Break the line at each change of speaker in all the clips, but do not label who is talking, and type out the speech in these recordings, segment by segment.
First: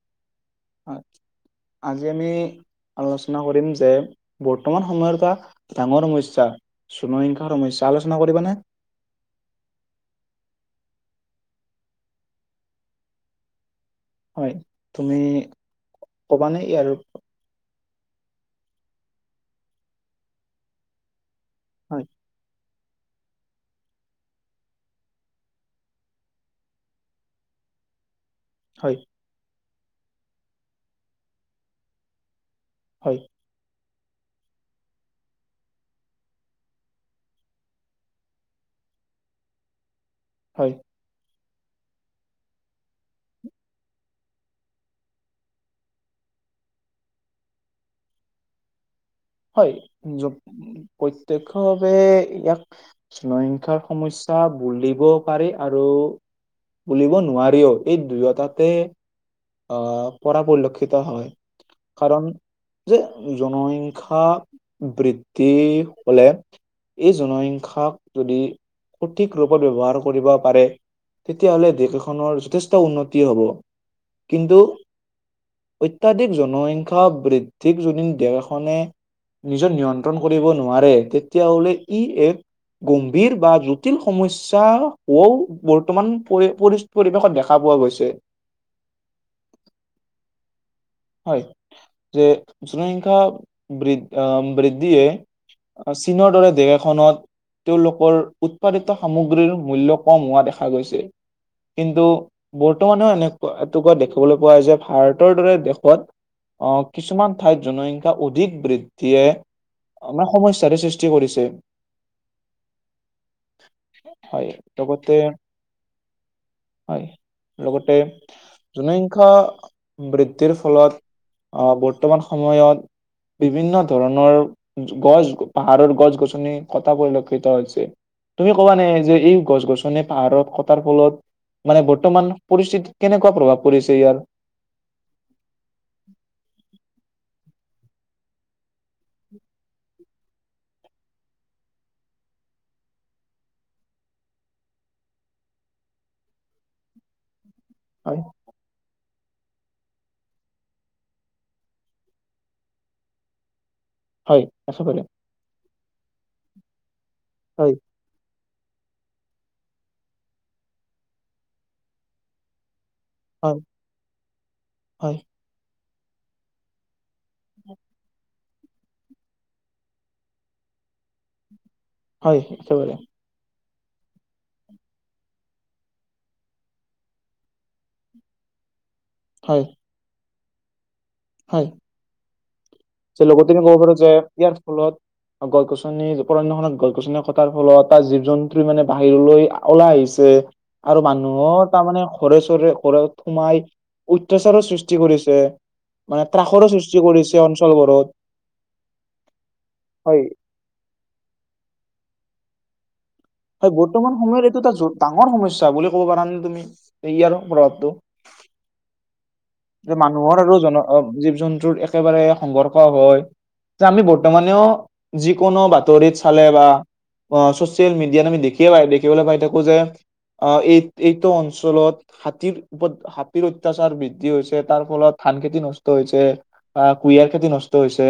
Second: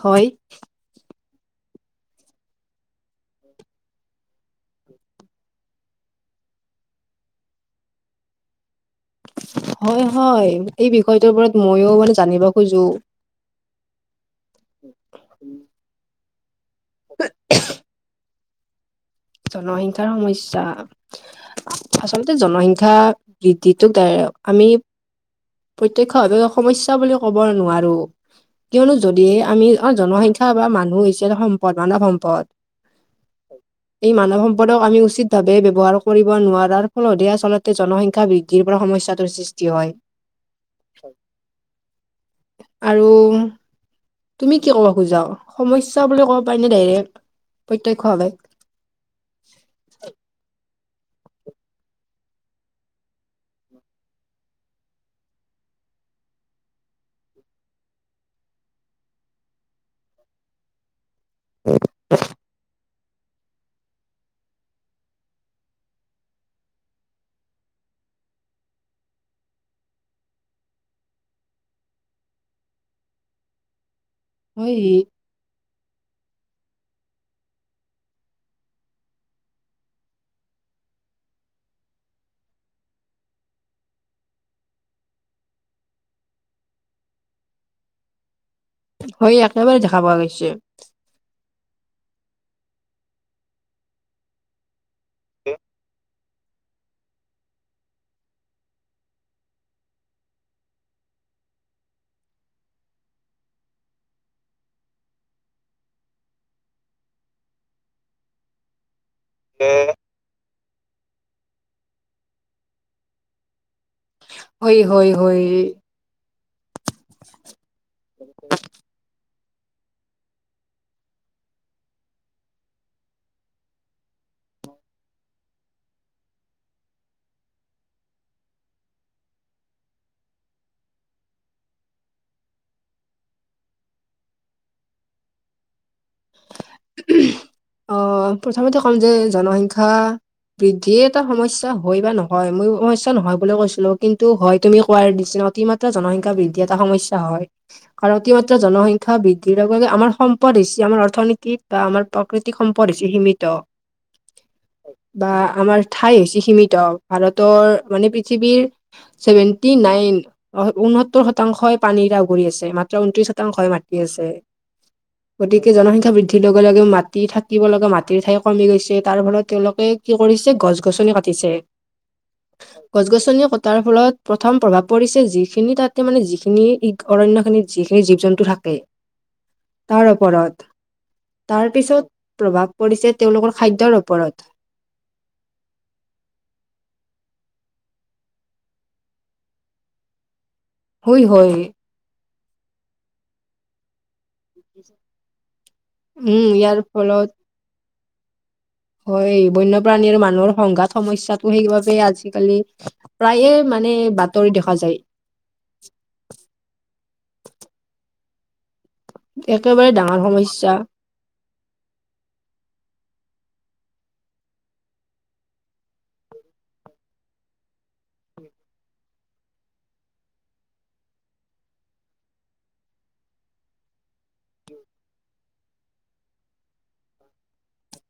হয়,
আলোচনা কৰিম যে, বৰ্তমান সময়ৰ এটা ডাঙৰ সমস্যা জনসংখ্যাৰ সমস্যা। আলোচনা কৰিবানে?
হয় হয়, এই বিষয়টোৰ ওপৰত ময়ো [unintelligible] জানিব খোজো।
হয়, তুমি ক'বা নে [unintelligible]
[unintelligible] জনসংখ্যাৰ সমস্যা,
হয়
আচলতে জনসংখ্যা [unintelligible] আমি প্ৰত্যক্ষ ভাৱে সমস্যা বুলি ক'ব নোৱাৰো। কিয়নো
হয়
যদিহে আমি, অ জনসংখ্যা বা মানুহ হৈছে এটা সম্পদ মানৱ সম্পদ।
হয়
এই মানৱ সম্পদক আমি উচিত ভাৱে ব ব্যৱহাৰ কৰিব নোৱাৰাৰ ফলতহে আচলতে জনসংখ্যা [unintelligible] [unintelligible] সমস্যাটোৰ সৃষ্টি হয়।
হয়
আৰু তুমি কি ক'ব খোজা? সমস্যা বুলি ক'ব পাৰি নে ডাইৰেক্ট প্ৰত্যক্ষভাৱে?
হয় প্ৰত্ক্ষভাৱে ভাৱে ইয়াক জনসংখ্যাৰ সমস্যা বুলিবও পাৰি আৰু বুলিব নোৱাৰিও। এই দুয়োটাতে আহ পৰা পৰিলক্ষিত হয়। কাৰণ যে জনসং‌ ক্ষা বৃদ্ধি হলে, এই জনসংখ্যাক যদি সঠিক ৰূপত ব্যৱহাৰ কৰিব পাৰে, তেতিয়া হ'লে দেশ এখনৰ যথেষ্ট উন্নতি হব। কিন্তু
হয়,
অত্যাধিক জনসংখ্যা বৃদ্ধিক যদি দেশখনে নিজৰ নিয়ন্ত্ৰণ কৰিব নোৱাৰে, তেতিয়া হ'লে ই এক গম্ভীৰ বা জটিল সমস্যা হোৱাও বৰ্তমান [unintelligible] পৰিৱেশত দেখা পোৱা গৈছে।
হয় একেবাৰে দেখা পোৱা গৈছে।
হয় যে, জনসংখ্যা [unintelligible] বৃদ্ধিয়ে চীনৰ দৰে দেশ এখনত, তেওঁলোকৰ উৎপাদিত সামগ্ৰীৰ মূল্য কম হোৱা দেখা গৈছে। কিন্তু বৰ্তমানেও এনেকুৱা [unintelligible] দেখিবলৈ পোৱা [unintelligible] যে ভাৰতৰ দৰে [unintelligible] অহ, কিছুমান ঠাইত জনসংখ্যা অধিক বৃদ্ধিয়ে
[unintelligible]
আমাৰ সমস্যাৰে সৃষ্টি কৰিছে। হয়
হয়,
লগতে,
হয়।
হয় লগতে জনসংখ্যা বৃ [unintelligible] ফলত, আহ বৰ্তমান সময়ত বিভিন্ন ধৰণৰ গছ, পাহাৰৰ গছ গছনি কথা পৰিলক্ষিত হৈছে। তুমি ক'বানে যে এই গছ গছনি পাহাৰত কটাৰ ফলত, মানে বৰ্তমান পৰিস্থিতিত কেনেকুৱা প্ৰভাৱ পৰিছে ইয়াৰ? [unintelligible]
অ, প্ৰথমতে ক'ম যে জনসংখ্যা বৃদ্ধিয় এটা সমস্যা হয় বা নহয় মই সমস্যা নহয় বুলি কৈছিলো কিন্তু হয় তুমি কোৱাৰ নিচিনা অতিমাত্ৰ জনসংখ্যা বৃদ্ধি এটা সমস্যা হয়।
হয়
[unintelligible] জনসংখ্যা বৃদ্ধিৰ লগে লগে আমাৰ সম্পদ হৈছে আমাৰ অৰ্থনীতিত বা আমাৰ [unintelligible] সম্পদ হৈছে সীমিত।
হয়, [unintelligible]
বা আমাৰ ঠাই হৈছে সীমিত ভাৰতৰ
হয়
মানে পৃথিৱীৰ ছেভেন্টি নাইন ঊনসত্তৰ শতাংশই পানীৰেগৰি আছে ম ঊনত্ৰিশ
হয়
শতাংশ মাটি আছে
হয়,
গতিকে জনসংখ্যা বৃদ্ধিৰ লগে লগেও মাত [unintelligible] থাকিব লগা মাটিৰ ঠাই কমি গৈছে তাৰ ফলত তেওঁলোকে কি কৰিছে গছ গছনি কাটিছে।
হয়, একেবাৰে
গছ গছনিয় ক তাৰ ফলত প্ৰথম প্ৰভাৱ পঢ়িছে যিখিনি তাতে মানে যিখিনি ই অৰণ্যখিনিত যিখিনি জীৱ জন্তু থাকে। [inaudible]
হয়।
তাৰ ওপৰত
হয়,
তাৰ পিছত প্ৰভাৱ পঢ়িছে
যে লগতে
তেওঁলোকৰ
আমি ক'ব পাৰো
খাদ্যৰ
যে
ওপৰত।
[unintelligible] গছ গছনি উপণ্যখনত গছ গছনি ফলত তাৰ জীৱ জন্তু বাহিৰলৈ ওলাই আহিছে। আৰু
হয় হয়
মানুহৰ তাৰমানে ঘৰে চৰে ঘৰত সোমাই অত্যাচাৰো সৃষ্টি কৰিছে। মানে
উম
ত্ৰাসৰো
ইয়াৰ
সৃষ্টি
ফলত
কৰিছে অঞ্চলবোৰত।
হয় বন্যপ্ৰাণী আৰু
হয়,
মানুহৰ সংঘাত সমস্যাটো সেইবাবেই আজিকালি প্ৰায়ে
হয়
মানে
বৰ্তমান সময়ত
বাতৰি
এইটো এটা
দেখা
জ-
যায়।
ডাঙৰ সমস্যা বুলি ক'ব পাৰা নে তুমি সে আৰু প্ৰভাৱটো।
একেবাৰে ডাঙৰ
মানুহৰ আৰু
সমস্যা
জন জীৱ জন্তুৰ একেবাৰে সংঘৰ্ষ হয়। যে আমি বৰ্তমানেও যিকোনো বাতৰিত চালে বা অ' ছচিয়েল মিডিয়াত আমি দেখিয়ে পাই দেখিবলৈ পাই থাকো যে অ' এই এইটো অঞ্চলত হাতীৰ হাতীৰ অত্যাচাৰ বৃ কি হৈছে তাৰ ফলত ধান খেতি নষ্ট হৈছে বা কুঁৰিয়াৰ খেতি নষ্ট হৈছে।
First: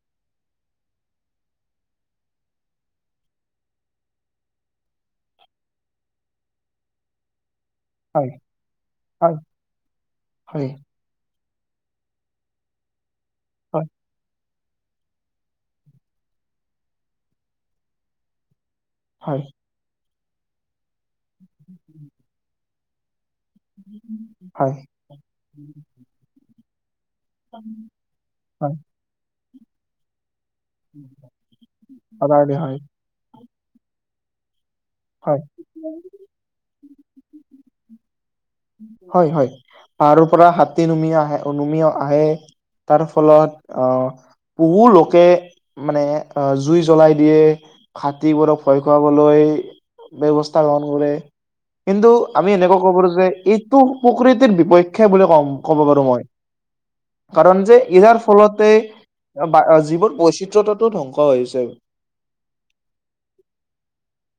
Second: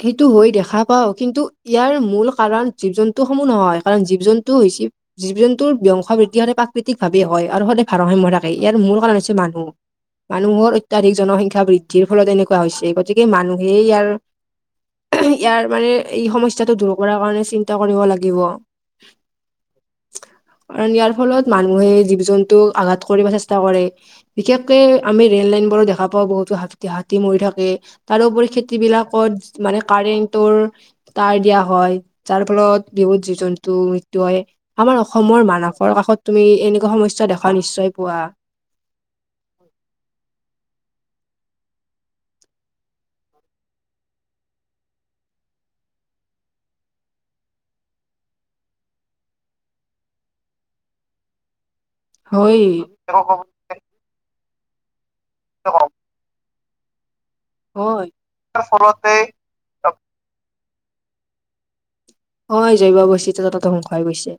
সেইটো হৈ দেখা পাও কিন্তু ইয়াৰ মূল কাৰণ জীৱ জন্তু সমূহ নহয় কাৰণ জীৱ জন্তু হৈছে জীৱ জন্তুৰ ব্যংশা বৃদ্ধি হ'লে প্ৰাকৃতিক ভাৱে হয় আৰু সদ ভাৰসাম্য
হয়
থাকে ইয়াৰ মূল কাৰণ হৈছে
হয়
মানুহ
হয়
মানুহৰ অত্যাধিক জনসংখ্যা বৃদ্ধিৰ ফলত এনেকুৱা হৈছে গতিকে মানুহে
হয়
ইয়াৰ ইয়াৰ মানে এই সমস্যাটো দূৰ কৰাৰ কাৰণে চিন্তা কৰিব লাগিব।
হয়,
ইয়াৰ ফলত মানুহে জীৱ জন্তুক আঘাত কৰিব চা [unintelligible] কৰে
হয়
বিশেষকে আমি ৰেল লাইন বোৰো দেখা পাও বহুতো [unintelligible] তেয়া হাতী মৰি থাকে তাৰোপৰি খেতি বিলাকত মানে কাৰেণ্টৰ তাৰ দিয়া হয় যাৰ
হয় হয়
ফলত বিহুত জীৱ জন্তু মৃত্যু হয়। আমাৰ
হয়
অসমৰ মানসৰ কাষত তুমি এনেকুৱা সমস্যা দেখা নিশ্চয় পোৱা।
হয়, হয়। তাৰ পৰা হাতী নুমি আহে নুমি আহে। তাৰ ফলত আহ বহু লোকে মানে জুই জ্বলাই দিয়ে। হাতীবোৰক ভয় খুৱাবলৈ ব্যৱস্থা গ্ৰহণ কৰে কিন্তু আমি
হয়
এনেকুৱা কব পাৰো যে ই প্ৰকৃতিৰ বিপক্ষে বুলে ক'ব পাৰো মই। কাৰণ যে
হয়
ইয়াৰ ফলতে [unintelligible] যিৱোৰ বৈচিত্ৰয়তাতো ধ্বংস হৈছে।
হয় জয়ৱা বৱশতি তা ততে ধ্বংসুৱ হৈ গৈছে।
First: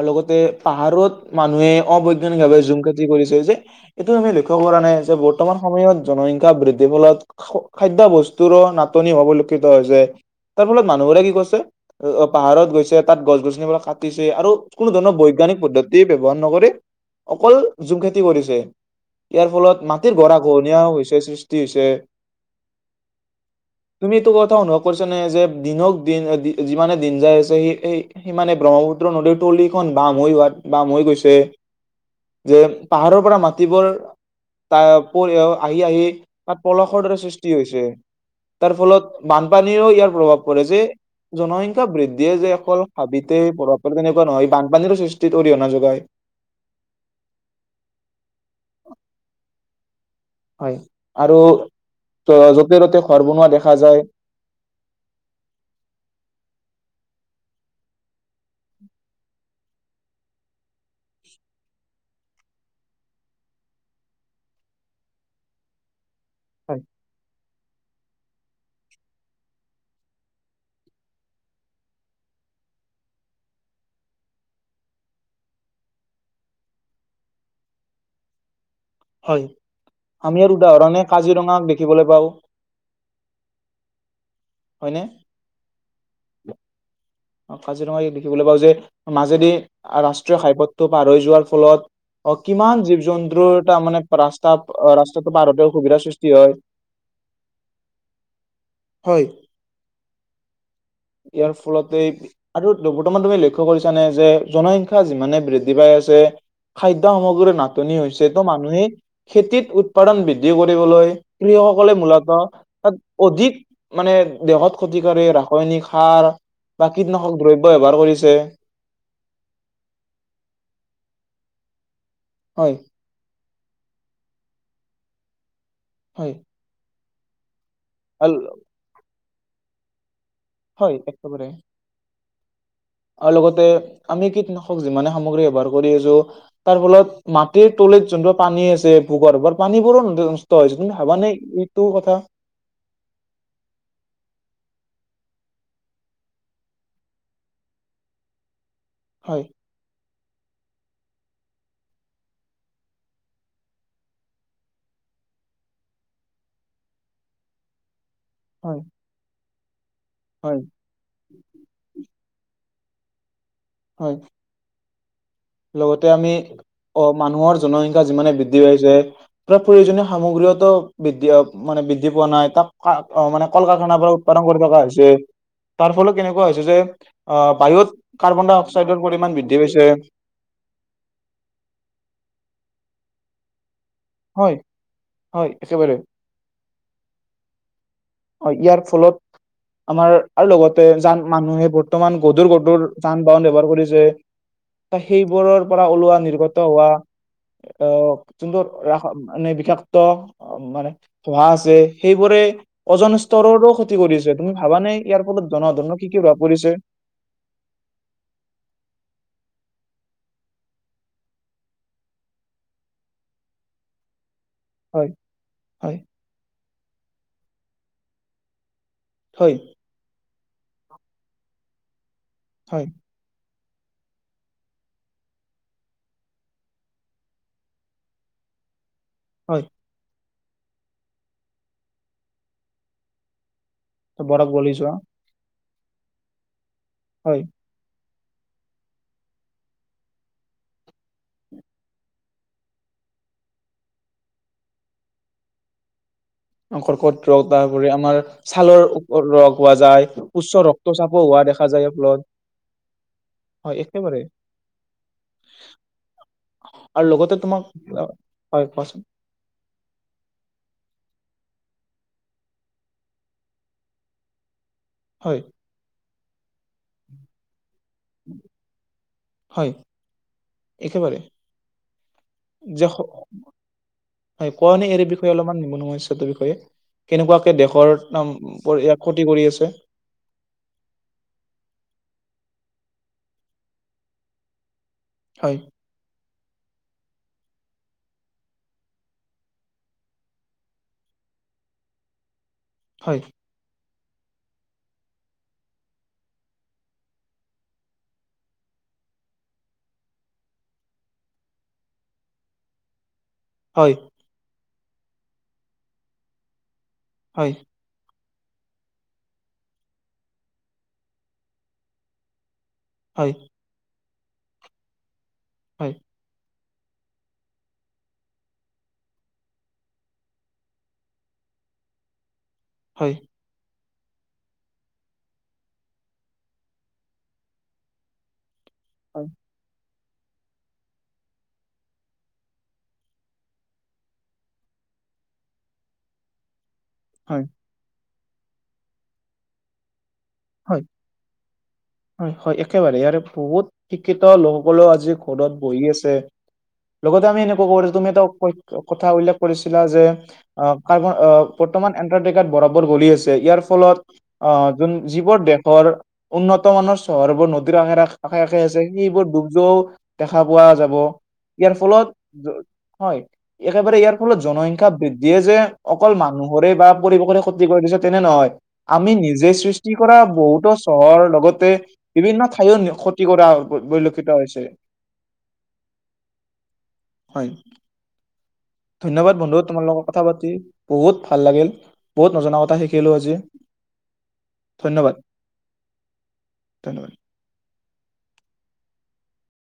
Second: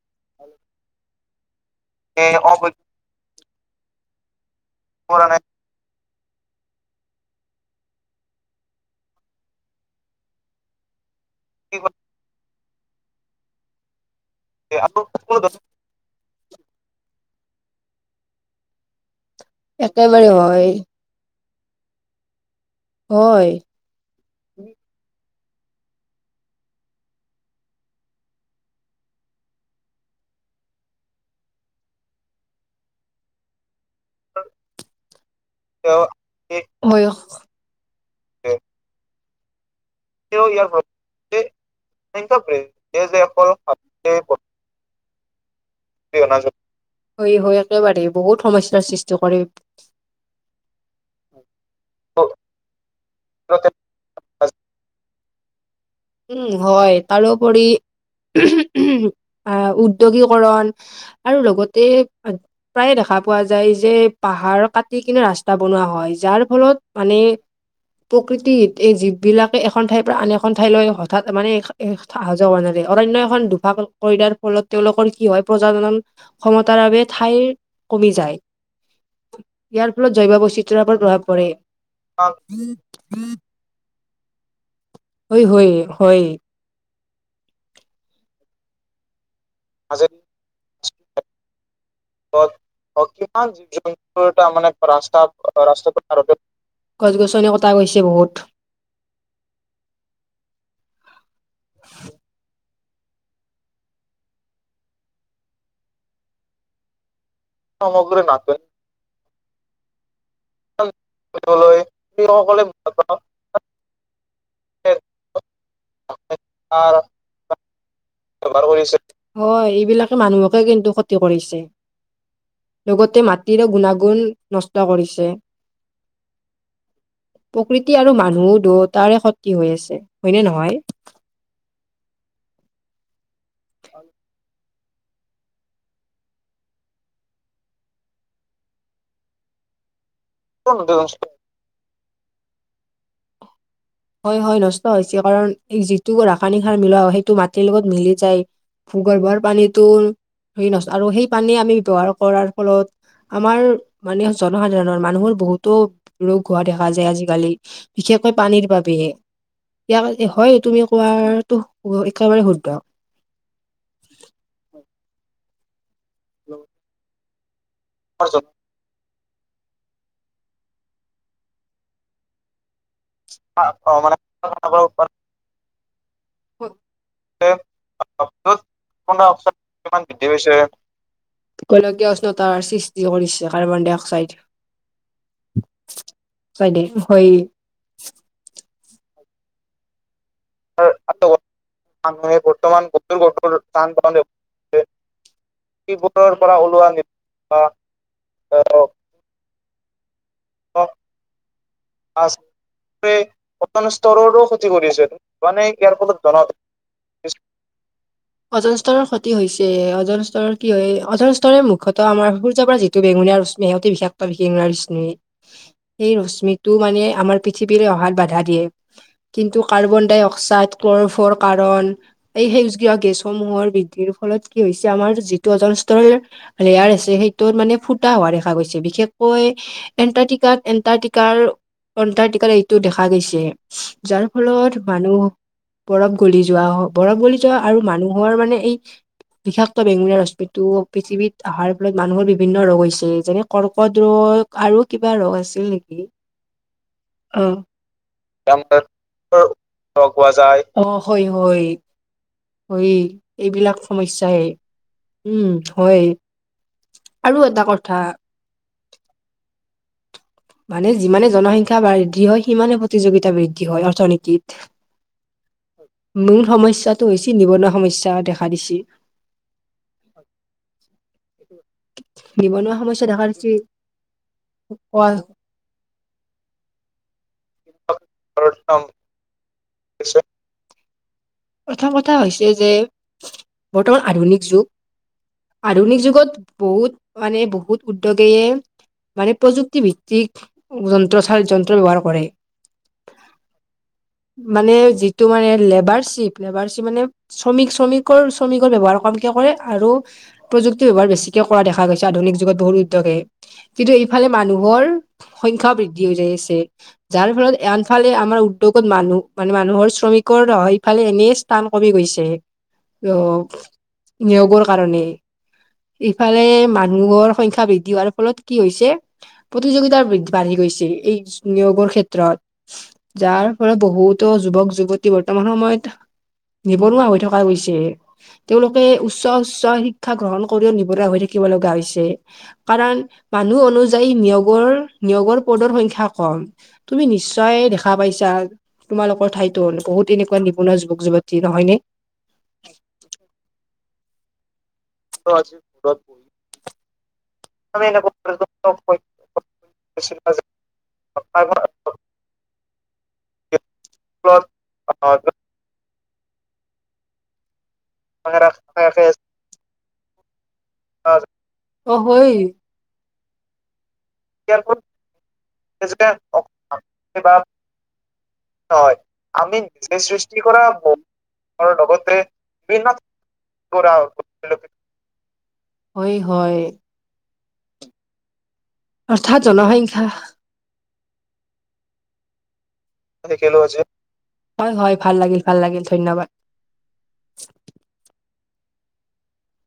আৰু লগতে পাহাৰত মানুহে অবৈজ্ঞানিকভাৱে জুম কৰিছে যে এইটো আমি লক্ষ্য কৰা নাই যে বৰ্তমান সময়ত জনসংখ্যা বৃদ্ধিৰ ফলত খাদ্যয় বস্তুৰো নাটনি হ পৰিলক্ষিত হৈছে। তাৰ ফলত মানুহবোৰে কি কইছে।
[unintelligible]
অ পাহাৰত গৈছে তাত গছ গছনি বোৰ কাটিছে আৰু কোনো ধৰণৰ বৈজ্ঞানিক পদ্ধতি ব্যৱহাৰ নকৰি অকল ঝুম খেতি কৰিছে ইয়াৰ ফলত মাটিৰ
একেবাৰে
গড়া
হয়
খহনীয়া হৈছে সৃষ্টি হৈছে
হয়
তুমি এইটো কথা অনুভৱ কৰিছা নে যে দিনক দিন যিমানে দিন যাই আছে সি সেই সিমানে ব্ৰহ্মপুত্ৰ নদীৰ তলিখন বাম হৈ যোৱাত বাম হৈ গৈছে যে পাহাৰৰ পৰা মাটি বোৰ টা ওপৰি আহি আহি তাত পলসৰ
হয়।
দৰে সৃষ্টি হৈছে তাৰ ফলত বানপানীও ইয়াৰ প্ৰভাৱ পৰে যে জনসংখ্যা বৃদ্ধিয়ে যে অকল
ইয়াৰ যে
হাবিতে
অকল
প্ৰভাৱ পৰে তেনে বানপানীৰো সৃষ্টিত অৰিহনা যোগায়
হয় হয় একেবাৰে বহুত সমস্যাৰ সৃষ্টি কৰে
হয় আৰু যতে ত'তে ঘৰ বনোৱা দেখা যায়
উম হয় তাৰ ওপৰি উদ্যোগীকৰণ আৰু লগতে প্ৰায়ে দেখা পোৱা যায় যে পাহাৰ কাটি কিনে ৰাস্তা বনোৱা হয় যাৰ ফলত মানে প্ৰকৃতিত এই জীৱ বিলাকে এখন ঠাইৰ পৰা আন এখন ঠাইলৈ হঠাৎ মানে অহা যোৱা হোৱা নাৰে অৰণ্যয় এখন দোভাফা কৰিলাৰ ফলত তেওঁলোকৰ কি হয় প্ৰজাজনন ক্ষমতাৰ বাবে ঠাই কমি যায় ইয়াৰ ফলত জৈৱ
আমি ইয়াৰ
বৈচিত্ৰৰ
উদাহৰণে
ওপৰত প্ৰভাৱ
কাজিৰঙাক দেখিবলৈ পাওঁ
পৰে [unintelligible]
হয়নে
হয় হয় হয়
কাজিৰঙা দেখিবলৈ পাওঁ যে মাজেদি
মাজুলী
ৰাষ্ট্ৰীয় ঘাইপথটো পাৰ হৈ যোৱাৰ ফলত অ কিমান জীৱ
কিমান
জন্তুৰ
জীৱ
তাৰ মানে
জন্তুৰ এটা
ৰাস্তা
মানে ৰাস্তা
ৰাস্তাটো পাৰ হঁওতে
ৰাস্তা পথ
অসুবিধাৰ সৃষ্টি হয়
গছ গছনি কটা গৈছে বহুত
হয় ইয়াৰ ফলতে আৰু বৰ্তমান তুমি লক্ষ্য কৰিছা নে যে জনসংখ্যা যিমানে বৃদ্ধি পাই আছে খাদ্যয় সামগ্ৰীৰে না নাটনি
সামগ্ৰী
হৈছে ত
নাটনি
মানুহে খেতিত উৎপাদান বৃদ্ধি কৰিবলৈ
কৰিবলৈ
কৃষকসকলে মূলত
কৃষকসকলে
তাত অধিক মানে দেহত ক্ষতিকাৰী ৰাসায়নিক সাৰ বা কীটনাশক
তাৰ
দ্ৰব্য ব্যৱহাৰ কৰিছে
ব্যৱহাৰ কৰিছে হয় এইবিলাকে মানুহকে কিন্তু ক্ষতি কৰিছে
হয়
লগতে মাটিৰো গুণাগুণ নষ্ট কৰিছে
হয়
প্ৰকৃতি আৰু মানুহ দুয়টাৰে ক্ষতি হৈ আছে হয়নে নহয়
হয় একে বাৰে আৰু লগতে আমি কিটনাশক যিমানে সামগ্ৰী ব্যৱহাৰ কৰি আছোঁ তাৰ ফলত মাটিৰ তলিত যোনটো পানী আছে ভূ গৰ্ভত পানীবোৰো [unintelligible] এইটো কথা।
হয় হয় নষ্ট হৈছে কাৰণ এই যিটো ৰাসায়নিক সাৰ মিলোৱা সেইটো মাটিৰ লগত যায়।
হয়,
ভূগৰ্ভৰ পানীতো ন আৰু সেই পানী আমি ব্যৱহাৰ কৰাৰ ফলত আমাৰ মানে জনসাধাৰণৰ মানুহৰ বহুতো ৰোগ দেখা যায় আজিকালি। বিশেষকৈ পানীৰ
হয়,
বাবেয়ে ইয়াক হয় তুমি কোৱাতো একেবাৰে শুদ্ধ।
হয়। লগতে আমি অ মানুহৰ জনসংখ্যা যিমানে বৃদ্ধি পাইছে প্ৰ প্ৰয়োজনীয় সামগ্ৰীওতো বৃদ্ধি মানে বৃদ্ধি পোৱা নাই তাক অ মানে কল কাৰখানাৰ পৰা উৎপাদন কৰি থকা হৈছে। তাৰ ফলত কেনেকুৱা হৈছে যে
কিমান
আহ বায়ুত কাৰ্বন ডাই অক্সাইডৰ পৰিমাণ বৃদ্ধি পাইছে।
গোলকীয় উষ্ণতাৰ সৃষ্টি কৰিছে কাৰ্বন ডাই অক্সাইড।
হয় হয় একেবাৰে
অক্সাইডে হয়।
হয়, ইয়াৰ ফলত আমাৰ আৰু লগতে যান মানুহে বৰ্তমান
মানুহে
গধুৰ গধুৰ
বৰ্তমান
যান বাহন
গধুৰ
ব্যৱহাৰ কৰি
যান
আছে।
বাহন
ত' সেইবোৰৰ পৰা ওলোৱা
সেইবোৰৰ পৰা
নিৰ্গত হোৱা
ওলোৱা
অহ যোনবোৰ হ মানে বিষাক্ত মানে ধূৱা আছে সেইবোৰে অজন স্তৰৰো
অজন
ক্ষতি কৰি আছে
স্তৰৰো
তুমি
ক্ষতি
ভাবা নে
কৰিছে
ইয়াৰ ফলত
মানে ইয়াৰ
জনসাধাৰণৰ কি
ফলত
কি
জন
প্ৰভাৱ পৰি আছে।
[inaudible] অজন স্তৰৰ ক্ষতি হৈছে অজন স্তৰৰ কি হয় অজন স্তৰে মূখ্যতো আমাৰ সূৰ্যৰ পৰা যি টো বেঙুনীয়া ৰশ্মি অতি বিষাক্ত বিশেষ
হয়, হয়।
এই ৰশ্মিটো মানে আমাৰ পৃথিৱীৰে অহাত বাধা দিয়ে
হয়
কিন্তু কাৰ্বন ডাই অ ক্সাইড ক্ল'ৰ'ফ্ল'ৰ' কাৰণ এই
হয়
সেউজীয়া গেছ সমূহৰ বৃদ্ধিৰ ফলত কি হৈছে আমাৰ যিটো অজন স্তৰৰ লেয়াৰ আছে সেইটো মানে ফুটা হোৱা দেখা গৈছে বিশেষ কৈ
হয়
এণ্টাৰ্টিকাত এণ্টাৰ্টিকাৰ এণ্টাৰ্টিকাৰ এইটো দেখা গৈছে যাৰ
বৰক বলি
ফলত
যোৱা
মানুহ বৰফ গলি যোৱা বৰফ
হয়
গলি যোৱা আৰু মানুহৰ মানে এই বিষাক্ত বেঙুনীয়া ৰশ্মিটো পৃথিৱীত অহাৰ ফলত মানুহৰ বিভিন্ন ৰোগ হৈছে যেনে কৰ্কট ৰোগ আৰু কিবা ৰোগ আছিল নেকি?
অ কৰ্কট ৰোগ
অ
তাৰপৰি আমাৰ
আমাৰ
ছালৰ ৰোগ হোৱা যায়
লগ পোৱা যায়।
উচ্চ
অ হয়
ৰক্তচাপো হোৱা
হয়
দেখা যায় [unintelligible]
হয়,
হয়
এইবিলাক
একেবাৰে
সমস্যাই উম হয়।
আৰু লগতে
এটা
তোমাক
কথা
হয় কোৱাচোন
মানে যিমানে জনসংখ্যা বৃদ্ধি হয় সিমানে প্ৰতিযোগিতা বৃদ্ধি হয় অৰ্থনীতিত।
হয়।
মূল সমস্যাটো হৈছে নিবনুৱা সমস্যা দেখা দিছে।
হয়, একেবাৰে।
নিবনুৱা
যে
সমস্যা দেখা
স-
দিছে।
হয়, কওঁ নে ইয়াৰে
কোৱা
বিষয়ে অলপমান নিবনুৱা সমস্যাটোৰ বিষয়ে। কেনেকুৱাকে দেশৰ অম ইয়াক ক্ষতি কৰি আছে।
প্ৰথম কথা হৈছে যে বৰ্তমান আধুনিক যুগ
হয়
আধুনিক যুগত বহুত মানে বহুত উদ্যোগেয়ে মানে প্ৰযুক্তি ভিত্তিক যন্ত্ৰ চাৰ যন্ত্ৰ ব্যৱহাৰ কৰে।
হয়।
মানে যিটো মানে লেবাৰশ্বিপ লেবাৰশ্বিপ মানে শ্ৰমিক-শ্ৰমিকৰ-শ্ৰমিকৰ ব্যৱহাৰ কমকে কৰে আৰু প্ৰযুক্তিৰ ব্যৱহাৰ বেছিকে কৰা দেখা গৈছে আধুনিক যুগত বহুত উদ্যোগে। কিন্তু
হয়,
এইফালে মানুহৰ সংখ্যাও বৃদ্ধি হৈ যাই আছে যাৰ
হয়,
ফলত [unintelligible] এইফালে আমাৰ উদ্যোগত মানুহ মানে মানুহৰ শ্ৰমিকৰ নহয় ইফালে এনে স্থান কমি গৈছে।
হয়,
[unintelligible] নিয়োগৰ কাৰণে
হয়,
ইফালে মা নুহৰ সংখ্যা বৃদ্ধি হোৱাৰ ফলত কি হৈছে প্ৰতিযোগিতা বৃদ্ধ বাঢ়ি গৈছে এই নিয়োগৰ
হয়।
ক্ষেত্ৰত। যাৰ ফলত বহুতো যুৱক-যুৱতী বৰ্তমান সময়ত নিবনুৱা হৈ থকা গৈছে তেওঁলোকে উচ্চ, উচ্চ শিক শিক্ষা গ্ৰহণ কৰিও নিবনুৱা হৈ থাকিব লগা হৈছে। কাৰাণ মানুহ অনুযায়ী নিয়োগৰ, নিয়োগৰ পদৰ সংখ্যা কম। তুমি
হয়,
নিশ্চয় দেখা পাইছা তোমালোকৰ ঠাইতো বহুত তেনেকুৱাঁ নিবনুৱা
হয়,
যুৱক-যুৱত এ নহয়নে?
হয়, হয় একেবাৰেই ইয়াৰ বহুত শিক্ষিত লোকসকলেও আজি ঘৰত বহি আছে। লগতে আমি এনে ক'ব পাৰোঁ তুমি এটা [unintelligible] কথা বিলাক কৰিছিলা যে [unintelligible] বৰ্তমান এণ্টাৰ্টিকত বৰফ বোৰ গলি হৈছে ইয়াৰ ফলত অ'যোন এইবোৰ দেশৰ উন্নত মানৰ চহৰবোৰ নদীৰ [unintelligible] আছে সেইবোৰ ডুব যোৱাওঁ দেখা পোৱা যাব ইয়াৰ
অ
ফলত
হয়
হয়, একেবাৰে ইয়াৰ ফলত জনসংখ্যা বৃদ্ধিয়ে যে অকল মানুহৰে বা পৰিৱেশৰে ক্ষতি কৰি দিছে তেনে নহয় আমি নিজে সৃষ্ট টি কৰা বহুতো চহৰ লগতে বিভিন্ন ঠাইয়ো ক্ষতি কৰা পৰিলক্ষিত হৈছে।
হয়, হয়।
হয়। ধন্যবাদ
অৰ্থাৎ
বন্ধু তোমাৰ লগত
জনসংখ্যা
কথা পাতি বহুত ভাল লাগিল। বহুত নজনা কথা শিকি
কিলো আজি হয়, হয় ভাল
ধন্যবাদ
লাগিল, ভাল লাগিল ধন্যবাদ।
ধন্যবাদ।